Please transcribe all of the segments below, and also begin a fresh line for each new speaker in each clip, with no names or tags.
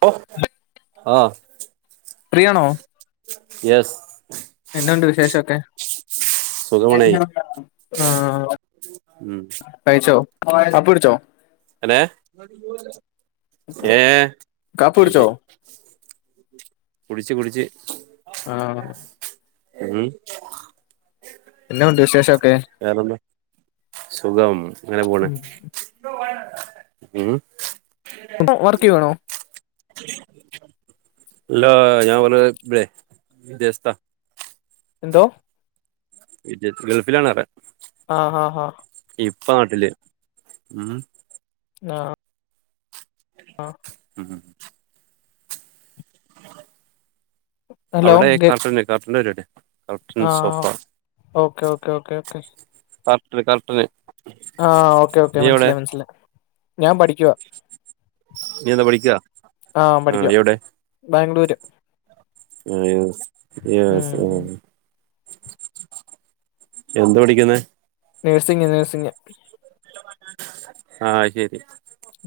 പ്പോ ആഹ്.
ഫ്രീയാണോ?
യെസ്.
എന്നാണ്ട് വിശേഷൊക്കെ
സുഖമാണേ
ആഹ്
ഉം
കാപ്പി കുടിച്ചോ
ഏങ്ങനെ ഏഹ്
കാപ്പി കുടിച്ചോ
പിടിച്ച് കുടിച്ച് കുടിച്ച്
ആഹ്
ഉം
എന്നുണ്ട് വിശേഷൊക്കെ
വേറെന്ത സുഖം അങ്ങനെ പോണ് ഉം
വർക്ക് ചെയ്യുവാണോ
ഇല്ല ഞാൻ ഓലെ തേ വിദേശത്താ
എന്തോ
[unintelligible] ഗൾഫിലാണ് അറ
ആഹ് ഹാ ഹാ
ഇപ്പ നാട്ടില് ഉം
ആഹ് ആഹ്
ഉം അവിടെ ഈ കർട്ടന് കർട്ടന്റെ പരിപാടിയ
ആഹ് ഓക്കെ ഓക്കേ ഓക്കേ ഓക്കേ
ഇല്ല കർട്ടന്
ആഹ് ഓക്കേ ഓക്കേ
നീ എവിടെ
മനസ്സിലായി മനസ്സിലായി ഞാൻ പഠിക്കുവാ
നീ എന്താ പഠിക്കാ
ആഹ് പഠിക്കുവാ ബാംഗ്ലൂര്
യെസ് യെസ്
ഉം
ആഹ് എന്ത പഠിക്കുന്നത്
നേഴ്സിംഗ് നേഴ്സിംഗ്
ആഹ് ശരി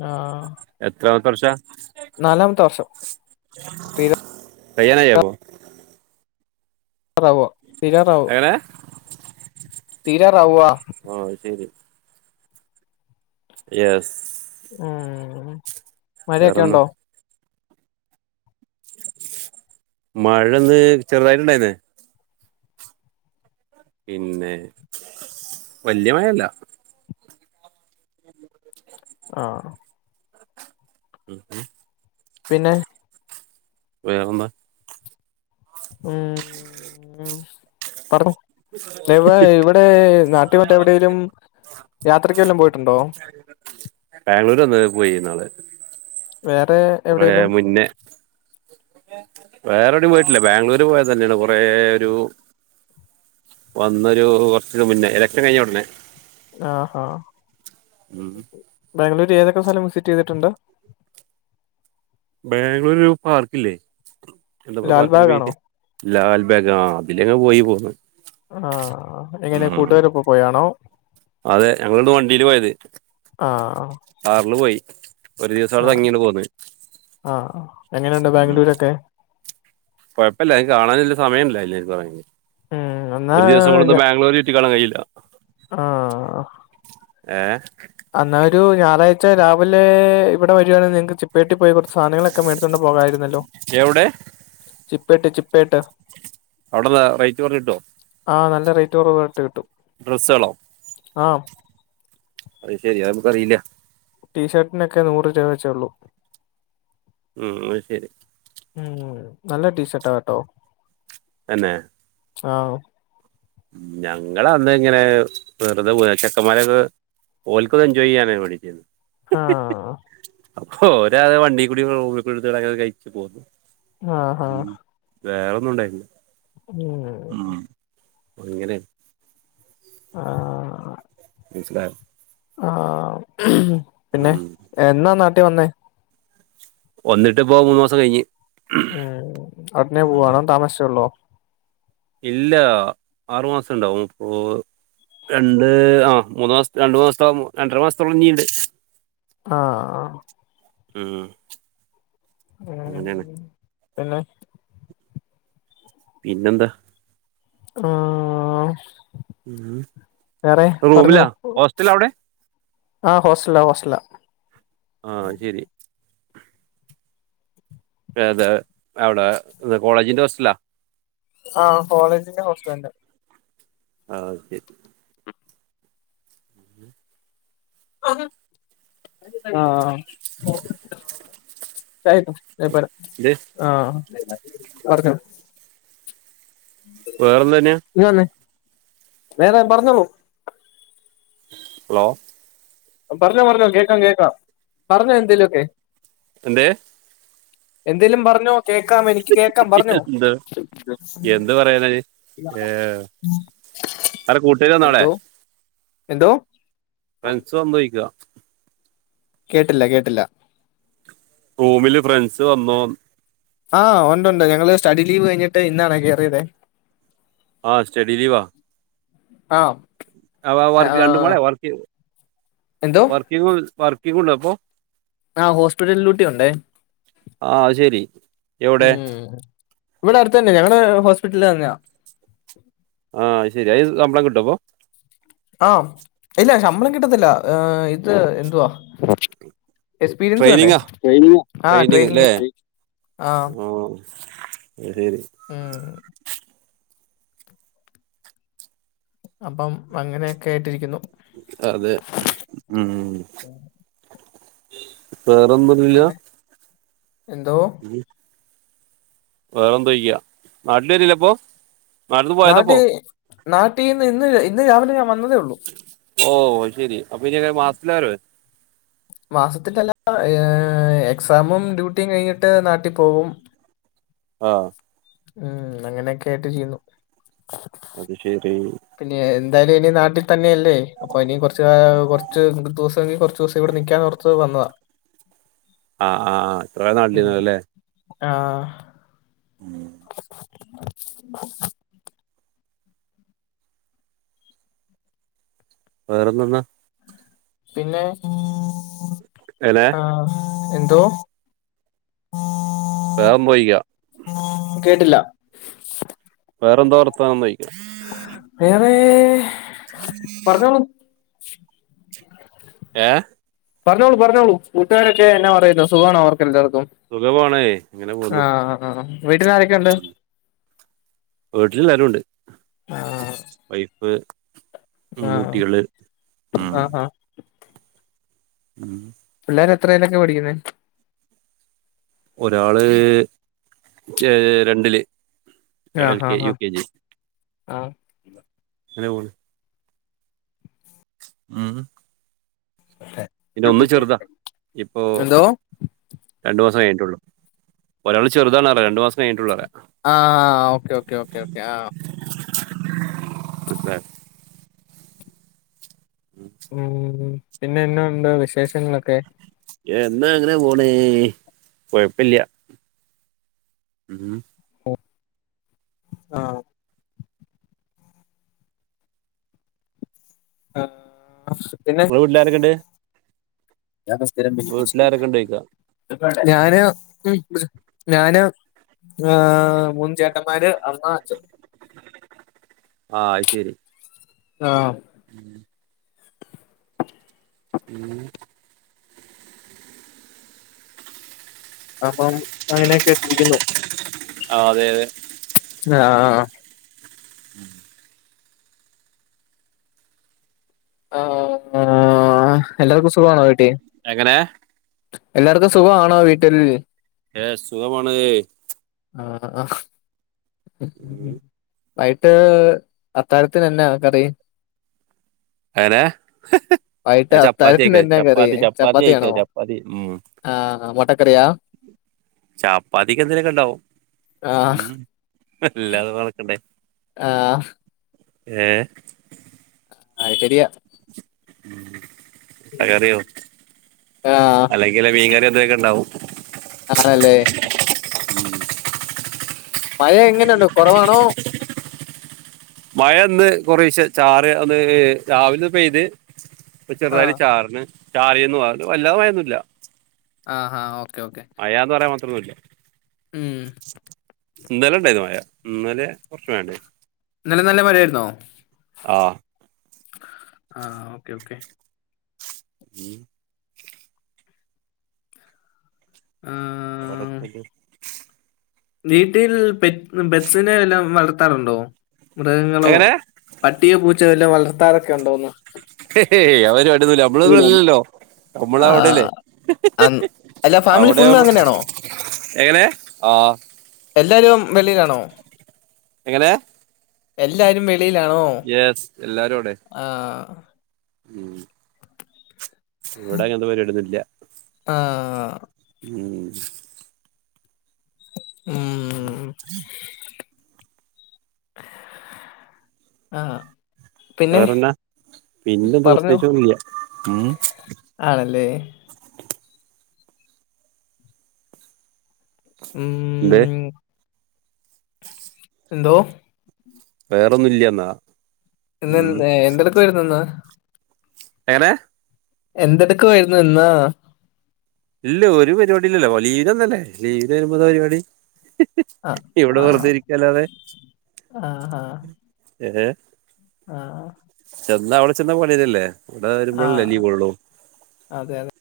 ആഹ്
എത്രാമത്തെ വർഷ
നാലാമത്തെ വർഷം
[inaudible] കയ്യാനായ അപ്പോ?
റാവു തീരാറാവു
എങ്ങനെ
തീരാറാവുവ
ആഹ് അത് ശെരി യെസ്
ഉും ഹും മഴെക്കെ
വേറെന്നാ
ഉണ്ടോ?
മഴന്ന് ചെറുതായിട്ട്ണ്ടായിന്ന് പിന്നെ വല്ല്യ മഴല്ല
ആഹ്
[unintelligible]
പിന്നെ
വേറെന്താ?
ഉും ഉം പറഞ്ഞോ? ഇവാ ഇവിടെ നാട്ടിൽ മറ്റെവിടെലും
ബാംഗ്ലൂര് ഒന്ന് പോയിന്നാള്
വേറേ
കുറേ മുന്നെ വേറെവിടിം പോയിട്ടില്ല ബാംഗ്ലൂര് പോയത് തന്നെയാണ് കൊറെ ഒരു വന്നൊരൂ കൊർച്ചിസം മുന്നേ ഇലക്ഷൻ കഴിഞ്ഞ ഉടനെ
ആഹ് ഹാ.
ഉം
ബാംഗ്ലൂര് ഏതൊക്കെ സ്ഥലം വിസിറ്റ് ചെയ്തിട്ടുണ്ട്?
ബാംഗ്ലൂർ ഒരു പാർക്കല്ലേ? എന്താപ്പോ പാർക്കിന്റെ
ലാൽബാഗ് ആണോ
പേര് ലാൽബാഗാ അതിലങ്ങ് പോയി പോന്നു
ആഹ് അത്ങ്ങനെ കൂട്ടുകാരപ്പോ പോയാണോ?
അതെ ഞങ്ങള് ഇവിന്ന് വണ്ടിയില് പോയത്
ആഹ്
കാറില് പോയി ഒരു ദിവസം
ആഹ്
അവിടെതങ്ങിണ്ട് പോന്ന്
ആഹ് എങ്ങനെണ്ട് ബാംഗ്ലൂരൊക്കെ?
കുഴപ്പല്ല അത്കാണാന്ള്ള സമയ ഇല്ലയിൻ ഇല്ല പോയത്
ഉം എന്നാ
ഒരു ദിവസം കൊണ്ട്ന്നും ബാംഗ്ലൂര് ചുറ്റിക്കാണാൻ കയില്ല
ആഹ്
ഏഹേ
അന്നാ ഒരു ഞായറാഴ്ച രാവിലെ ഇവിടെ വരുകവാണെൽ നിങ്ങൾക്ക് ചിപ്പയട്ടി പോയി കുറച്ച് സാധനങ്ങളൊക്കെ മേടിച്ചോണ്ട് പോകായിരുന്നു ല്ലോ
എവിടെ
ചിപ്പേട്ട ചിപ്പേട്ട
അവിടെന്താ റേറ്റ് കുറഞ്ഞിട്ടോ?
ആഹ് നല്ല റൈറ്റ് കുറവിട്ട് കിട്ടും
ഡ്രസ്സ്കളോ?
ആഹ്
അത് ശെരി അത്പ്പറിയില്ല
ടീഷർട്ടിനൊക്കെ നൂറ് രൂപ വെച്ചേ ഉള്ളൂ
ഉം അത് ശരി
ഉം നല്ല ടീഷർട്ടാണ്ട്ടോ
തന്നെ
ആഹ് ഓ
ഞങ്ങള് അന്ന് ഇങ്ങനെ വെറുതെ പോയി ചെക്കന്മാരൊക്കെ ഓൽകൊന്ന് എൻജോയ്യ്യാനാണ് വേണ്ടിട്ട്
ആഹ്
അപ്പൊ ഒരാെവണ്ടികൂടി റൂമോക്കിട്ത് അങ്ങിനെ കഴിച്ചുപോന്നു.
ആഹാ
വേറൊന്നും ഉണ്ടായിര്ന്നു
ഉം
അങ്ങനെ
ആഹ്
മനസിലായ
ആഹ് പിന്നെ
ഉം.
എന്നാ നാട്ടി വന്നേ
വന്നിട്ടിപ്പോ മൂന്ന് മാസം കയിഞ്ഞ്
ഉം ഉടനെ പോവാണോ താമസിച്ചേള്ളോ
ഇല്ല ആറുമാസം ഉണ്ടാവും ഇപ്പോ രണ്ട് ആ മൂന്നു മാസം രണ്ടു മാസത്തോ രണ്ടര മാസത്തോളം ഇനീണ്ട്
ആഹ്
ഉം അങ്ങനെയാണ്
ഉം പിന്നെ
പിന്നെന്താ
ആഹ്
ഉം.
വേറെ പറഞ്ഞോ
റൂമിലാ ഹോസ്റ്റൽ അവിടെ
ആഹ് ഹോസ്റ്റലിലാ ഹോസ്റ്റലിലാ
ആഹ് ശരി ഏതാ അവിടെ കോളേജിന്റെ ഹോസ്റ്റലിലാ
ആഹ് കോളജിന്റെ ഹോസ്റ്റലന്നെ
ആഹ് ശെരി
ആഹ് ചായയിട്ടോ ഏ പറ
ഇത്
ആഹ് പറഞ്ഞോ
വേറെ എന്തന്നെയാ
ഇങ്ങുവന്നെ വേറെ പറഞ്ഞോളു
ഹലോ
പറഞ്ഞോ പറഞ്ഞോ കേക്കാം കേക്കാം പറഞ്ഞോ എന്തേലുമൊക്കെ
എന്തേ
എന്തേലും പറഞ്ഞോ കേക്കാം എനിക്ക് കേക്കാം പറഞ്ഞോ
പറയുന്നത് ആരെ കൂട്ടുകാർ വന്നോ അവിടെ
എന്തോ എന്തോ
ഫ്രണ്ട്സ് സമ്മയിക്കുക
കേട്ടില്ല കേട്ടില്ല
റൂമില് ഫ്രണ്ട്സ് വന്നോന്ന്
ആഹ് ഒണ്ടൊണ്ട്. ഞങ്ങള് സ്റ്റഡി ലീവ് കഴിഞ്ഞിട്ട് ഇന്നാണേ കേറിയതേ
ആഹ് സ്റ്റഡിലീവാ
ആഹ്
അവ വർക്ക് രണ്ടും കൂടെ വർക്ക്
എന്തോ
വർക്കിന് പോന്ന് വർക്കിങ്ങുണ്ടോ അപ്പൊ
ആഹ് ഹോസ്പിറ്റൽ ഡ്യൂട്ടി ഒണ്ടേ
ആ അത് ശരി എവിടെ
ഉം ഇവിടെ അടുത്ത് തന്നെയാ ഞങ്ങടെ ഹോസ്പിറ്റല് തന്നെയാ
ആഹ് അത് ശരി അയിന് ശമ്പളം കിട്ടുവോ അപ്പോ
ആഹ് ഇല്ല ശമ്പളം കിട്ടത്തില്ല ഇത് എന്തുവാ എക്സ്പീരിയൻസ് വേണ്ടേ
ട്രെയിനിങ്ങാ
ട്രയിനിങ് ആ ട്രയിനിങ്
ആഹ് എരേര്
ഉം അപ്പം അങ്ങെനെയെക്കേയ്ട്ടിരിക്ക്യുന്നു
അതെ ഊം വേറൊന്നും ല്ലാ
പിന്നെ എന്തോ
വേറെന്തും ഇയ്യാ നാട്ട്ല് വെരെൽല്ലേപ്പാേ
നാട്ട് നാട്ടീന്ന് ഇന്ന് ഇന്ന് രാവിലെ ഞാൻ വന്നതേ ഒള്ളൂ
ഓഹ് അയ്ശെരി അപ്പ ഇയ്യെങ്ങെനെ മാസ്ത്ത്ലാ വെരവ്
മാസത്തിലല്ലാതെ ഏഹ് എക്സാമും ഡ്യൂട്ടിയും കഴിഞ്ഞിട്ട് നാട്ടി പോവും
ആഹ്
ഉം അങ്ങെനെക്കെ ആയിട്ട് ചെയ്യ്ന്നു
അത് ശെരീ
പിന്നെ എന്തായാലും ഇനി നാട്ടി തന്നെ അല്ലേ അപ്പൊ ഇനി കൊർച്ച് കൊർച്ച് ദുവ്സെങ്കി കൊർച്ച് ദുവ്സം ഇവിടെ നിക്ക്യാന്നോർത്ത് വന്നതാ
ആഹ് ആഹ് ആഹ് എത്രെയോ നാട്ടിൽന്നു അല്ലേ
ആഹ്
ഉം വേറെന്ത്ന്നാ
പിന്നേ
എനേ
ആഹ് എന്തോ
വേഗം പൊയ്കോ
കേട്ടില്ലാ
വേറെന്താ വർത്താനംന്നോയ്ക്കാ
വേറേ പറഞ്ഞോളൂ
ഏഹ്
പറഞ്ഞോളൂ പറഞ്ഞോളൂ കൂട്ടുകാരൊക്കെ എന്നാ പറയുന്നു സുഖാണോ അവർക്ക് എല്ലാർക്കും
സുഖമാണേ ഇങ്ങനെ പോന്ന്
ആഹ് ആഹ് ആഹ് വീട്ടില് ആരൊക്കെ ഉണ്ട്
വീട്ട്ല് എല്ലാരൂണ്ട്
ആ
വൈഫ് ഉം
ആ
മൂട്ടികെള് ഉം
ആ ആ
ഉം
പിള്ളേരെത്രേലൊക്കെ പഠിക്ക്യ്ന്നേ
ഒരാള് ചേ രണ്ടില് ഒരാള്
ആഹ്
എൽ കെ
ഹാഹ്
യു
ഹാഹ്
കെ ജി
ആഹ്
ങ്ങെനെ പോണ് ഊം ഹും
ല്ലെ
പിന്നെ ഒന്ന് ചെർതാ ഇപ്പോ രണ്ടു മാസം കയ്ഞ്ഞിട്ടാെള്ളു ഒരാള് ചെർതാന്നറ്യാ രണ്ട് മാസം യ്ഞ്ഞിട്ടാെള്ളുറ്യാ
ആഹ് ഓക്കെ ഓക്കെ ഓക്കെ ഓക്കെ ആഹ്
മനസ്സിലായോ
ഉം പിന്നെ എന്നാ ഉണ്ട് വിശേഷങ്ങളൊക്കെ
എന്താ അങ്ങെനെ പോണ് കൊഴപ്പല്ല്യാ ഉം
ഒഹ് ആഹ് ആഹ്
ഇങ്ങളെ വീട്ട്ലാരെക്കെണ്ട് വീട്ടിലാരൊക്കെണ്ട് ചോദിക്കാ
[unintelligible] ഞാന് ഉം ഞാന് ആഹ് മൂന്ന് ചേട്ടന്മാര് അമ്മ അച്ഛൻ
ആഹ് അയ്ശരി
ആഹ്
ഉം ഉം
അപ്പം അങ്ങനെ കേട്ടിരിക്കുന്നു
ആഹ് അതെ അതെ
അ അ ആഹ്
ഉം
അ ആഹ് എല്ലാർക്കു സുഖണോ വീട്ടി
എങ്ങനെ
എല്ലാർക്കു സുഖാണോ വീട്ടിൽ
എസ് സുഖമാണ്
അ ആഹ് വൈട്ട് അത്താഴത്തിനെന്നാ കറി
എങ്ങനെ
വൈട്ട് അത്തായത്തിന് എന്നാ കറി ചപ്പാത്തിയാണോ
ആയിക്ക ചപ്പാത്തി ഉം
ആഹ് മുട്ടക്കറിയാ [inaudible]
ചാപ്പാതിക്ക് എന്തേലൊക്കെ ഉണ്ടാവും
ആഹ്
ഉം വല്ലാതും വളക്കണ്ടേ
ആഹ്
ഏഹ്
അത് ശരിയ
ഉം
ഉം.
ട്ടക്കറിയോ
ആഹ്
അല ലെ മീങ്കറി എതൊക്കെ ഉണ്ടാവും
ആണല്ലേ മഴ എങ്ങനെയുണ്ട് കുറവാണോ
മഴ ഇന്ന് കൊറേശ ചാറ് അന്ന് രാവില പെയ്ത് ഇപ്പൊ ചെറുതായില്
ആഹ്
ചാറിന് ചാറീന്നു അത് വല്ലാതെ മയൊന്നുല്ല
അ ആഹ് ഓക്കേ ഓക്കേ
മയാന്ന് പറയാ മാത്രന്നുല്ല ഇന്നല ഉണ്ടെനു മയ ഇന്നലെ കുറച്ച് മയണ്ടെനു
ഇന്നലെ നല്ല മഴ ആയിരുന്നോ
ആഹ്
ആഹ് ഓക്കേ ഓക്കെ
ഉം
ആഹ്
[unintelligible]
വീട്ടിൽ പെറ്റ് പെറ്റ്സിനെ വല്ലോം വളർത്താറുണ്ടോ മൃഗങ്ങളോ
എങ്ങനെ
പട്ടിയോ പൂച്ചയോ വല്ലോം വളർത്താറൊക്കെ ഉണ്ടോന്ന്
ആ പരിപാടി ഒന്നില്ല നമ്മളിവിടെ ഇല്ലല്ലോ
ആഹ് അന്ന് അല്ല ഫാമിലി
അവിടെ
ഫുള്ള് അങ്ങനെയാണോ
എങ്ങനെ ആഹ്
എല്ലാരും വെളിയിലാണോ
എങ്ങനെ
എല്ലാരും വെളിയിലാണോ
യെസ് എല്ലാരും ഉണ്ട്
ആഹ്
[inaudible] ഇവിടെ അങ്ങനത്തെ പരിപാടി ഒന്നുല്ല
ആഹ്
ഉം
ഉംംംം ആഹ്
വേറെന്നാ പിന്നെന്താ
പറഞ്ഞോ
പ്രത്യേകിച്ച് ഒന്നില്ല ഉം
ആണല്ലേ ഉം
എന്തേ
എന്തോ
വേറൊന്നുല്ല്യന്നാ
ഇന്ന് എന്തെടുക്കുവാരുന്നിന്ന്
എങ്ങനെ
എന്തെടുക്കുവായിരുന്നു ഇന്ന്
ഇല്ല ഒരു പരിപാടി ഇല്ലല്ലോ ലീഗംതന്നെ ലീഗ് എന്താ പരിപാടി
ആ
ഇവിടെ
ആ
വെറുതെ ഇരിക്കല്ലാതെ
ആ
ഏഹ്
ആഹ്
ചെന്ന അവിടെ ചെന്ന പണില്ലല്ലേ ഇവിടെ
ആ
വരുമ്പോഴല്ലേ ലീവ് ഉള്ളൂ
അതെ അതെ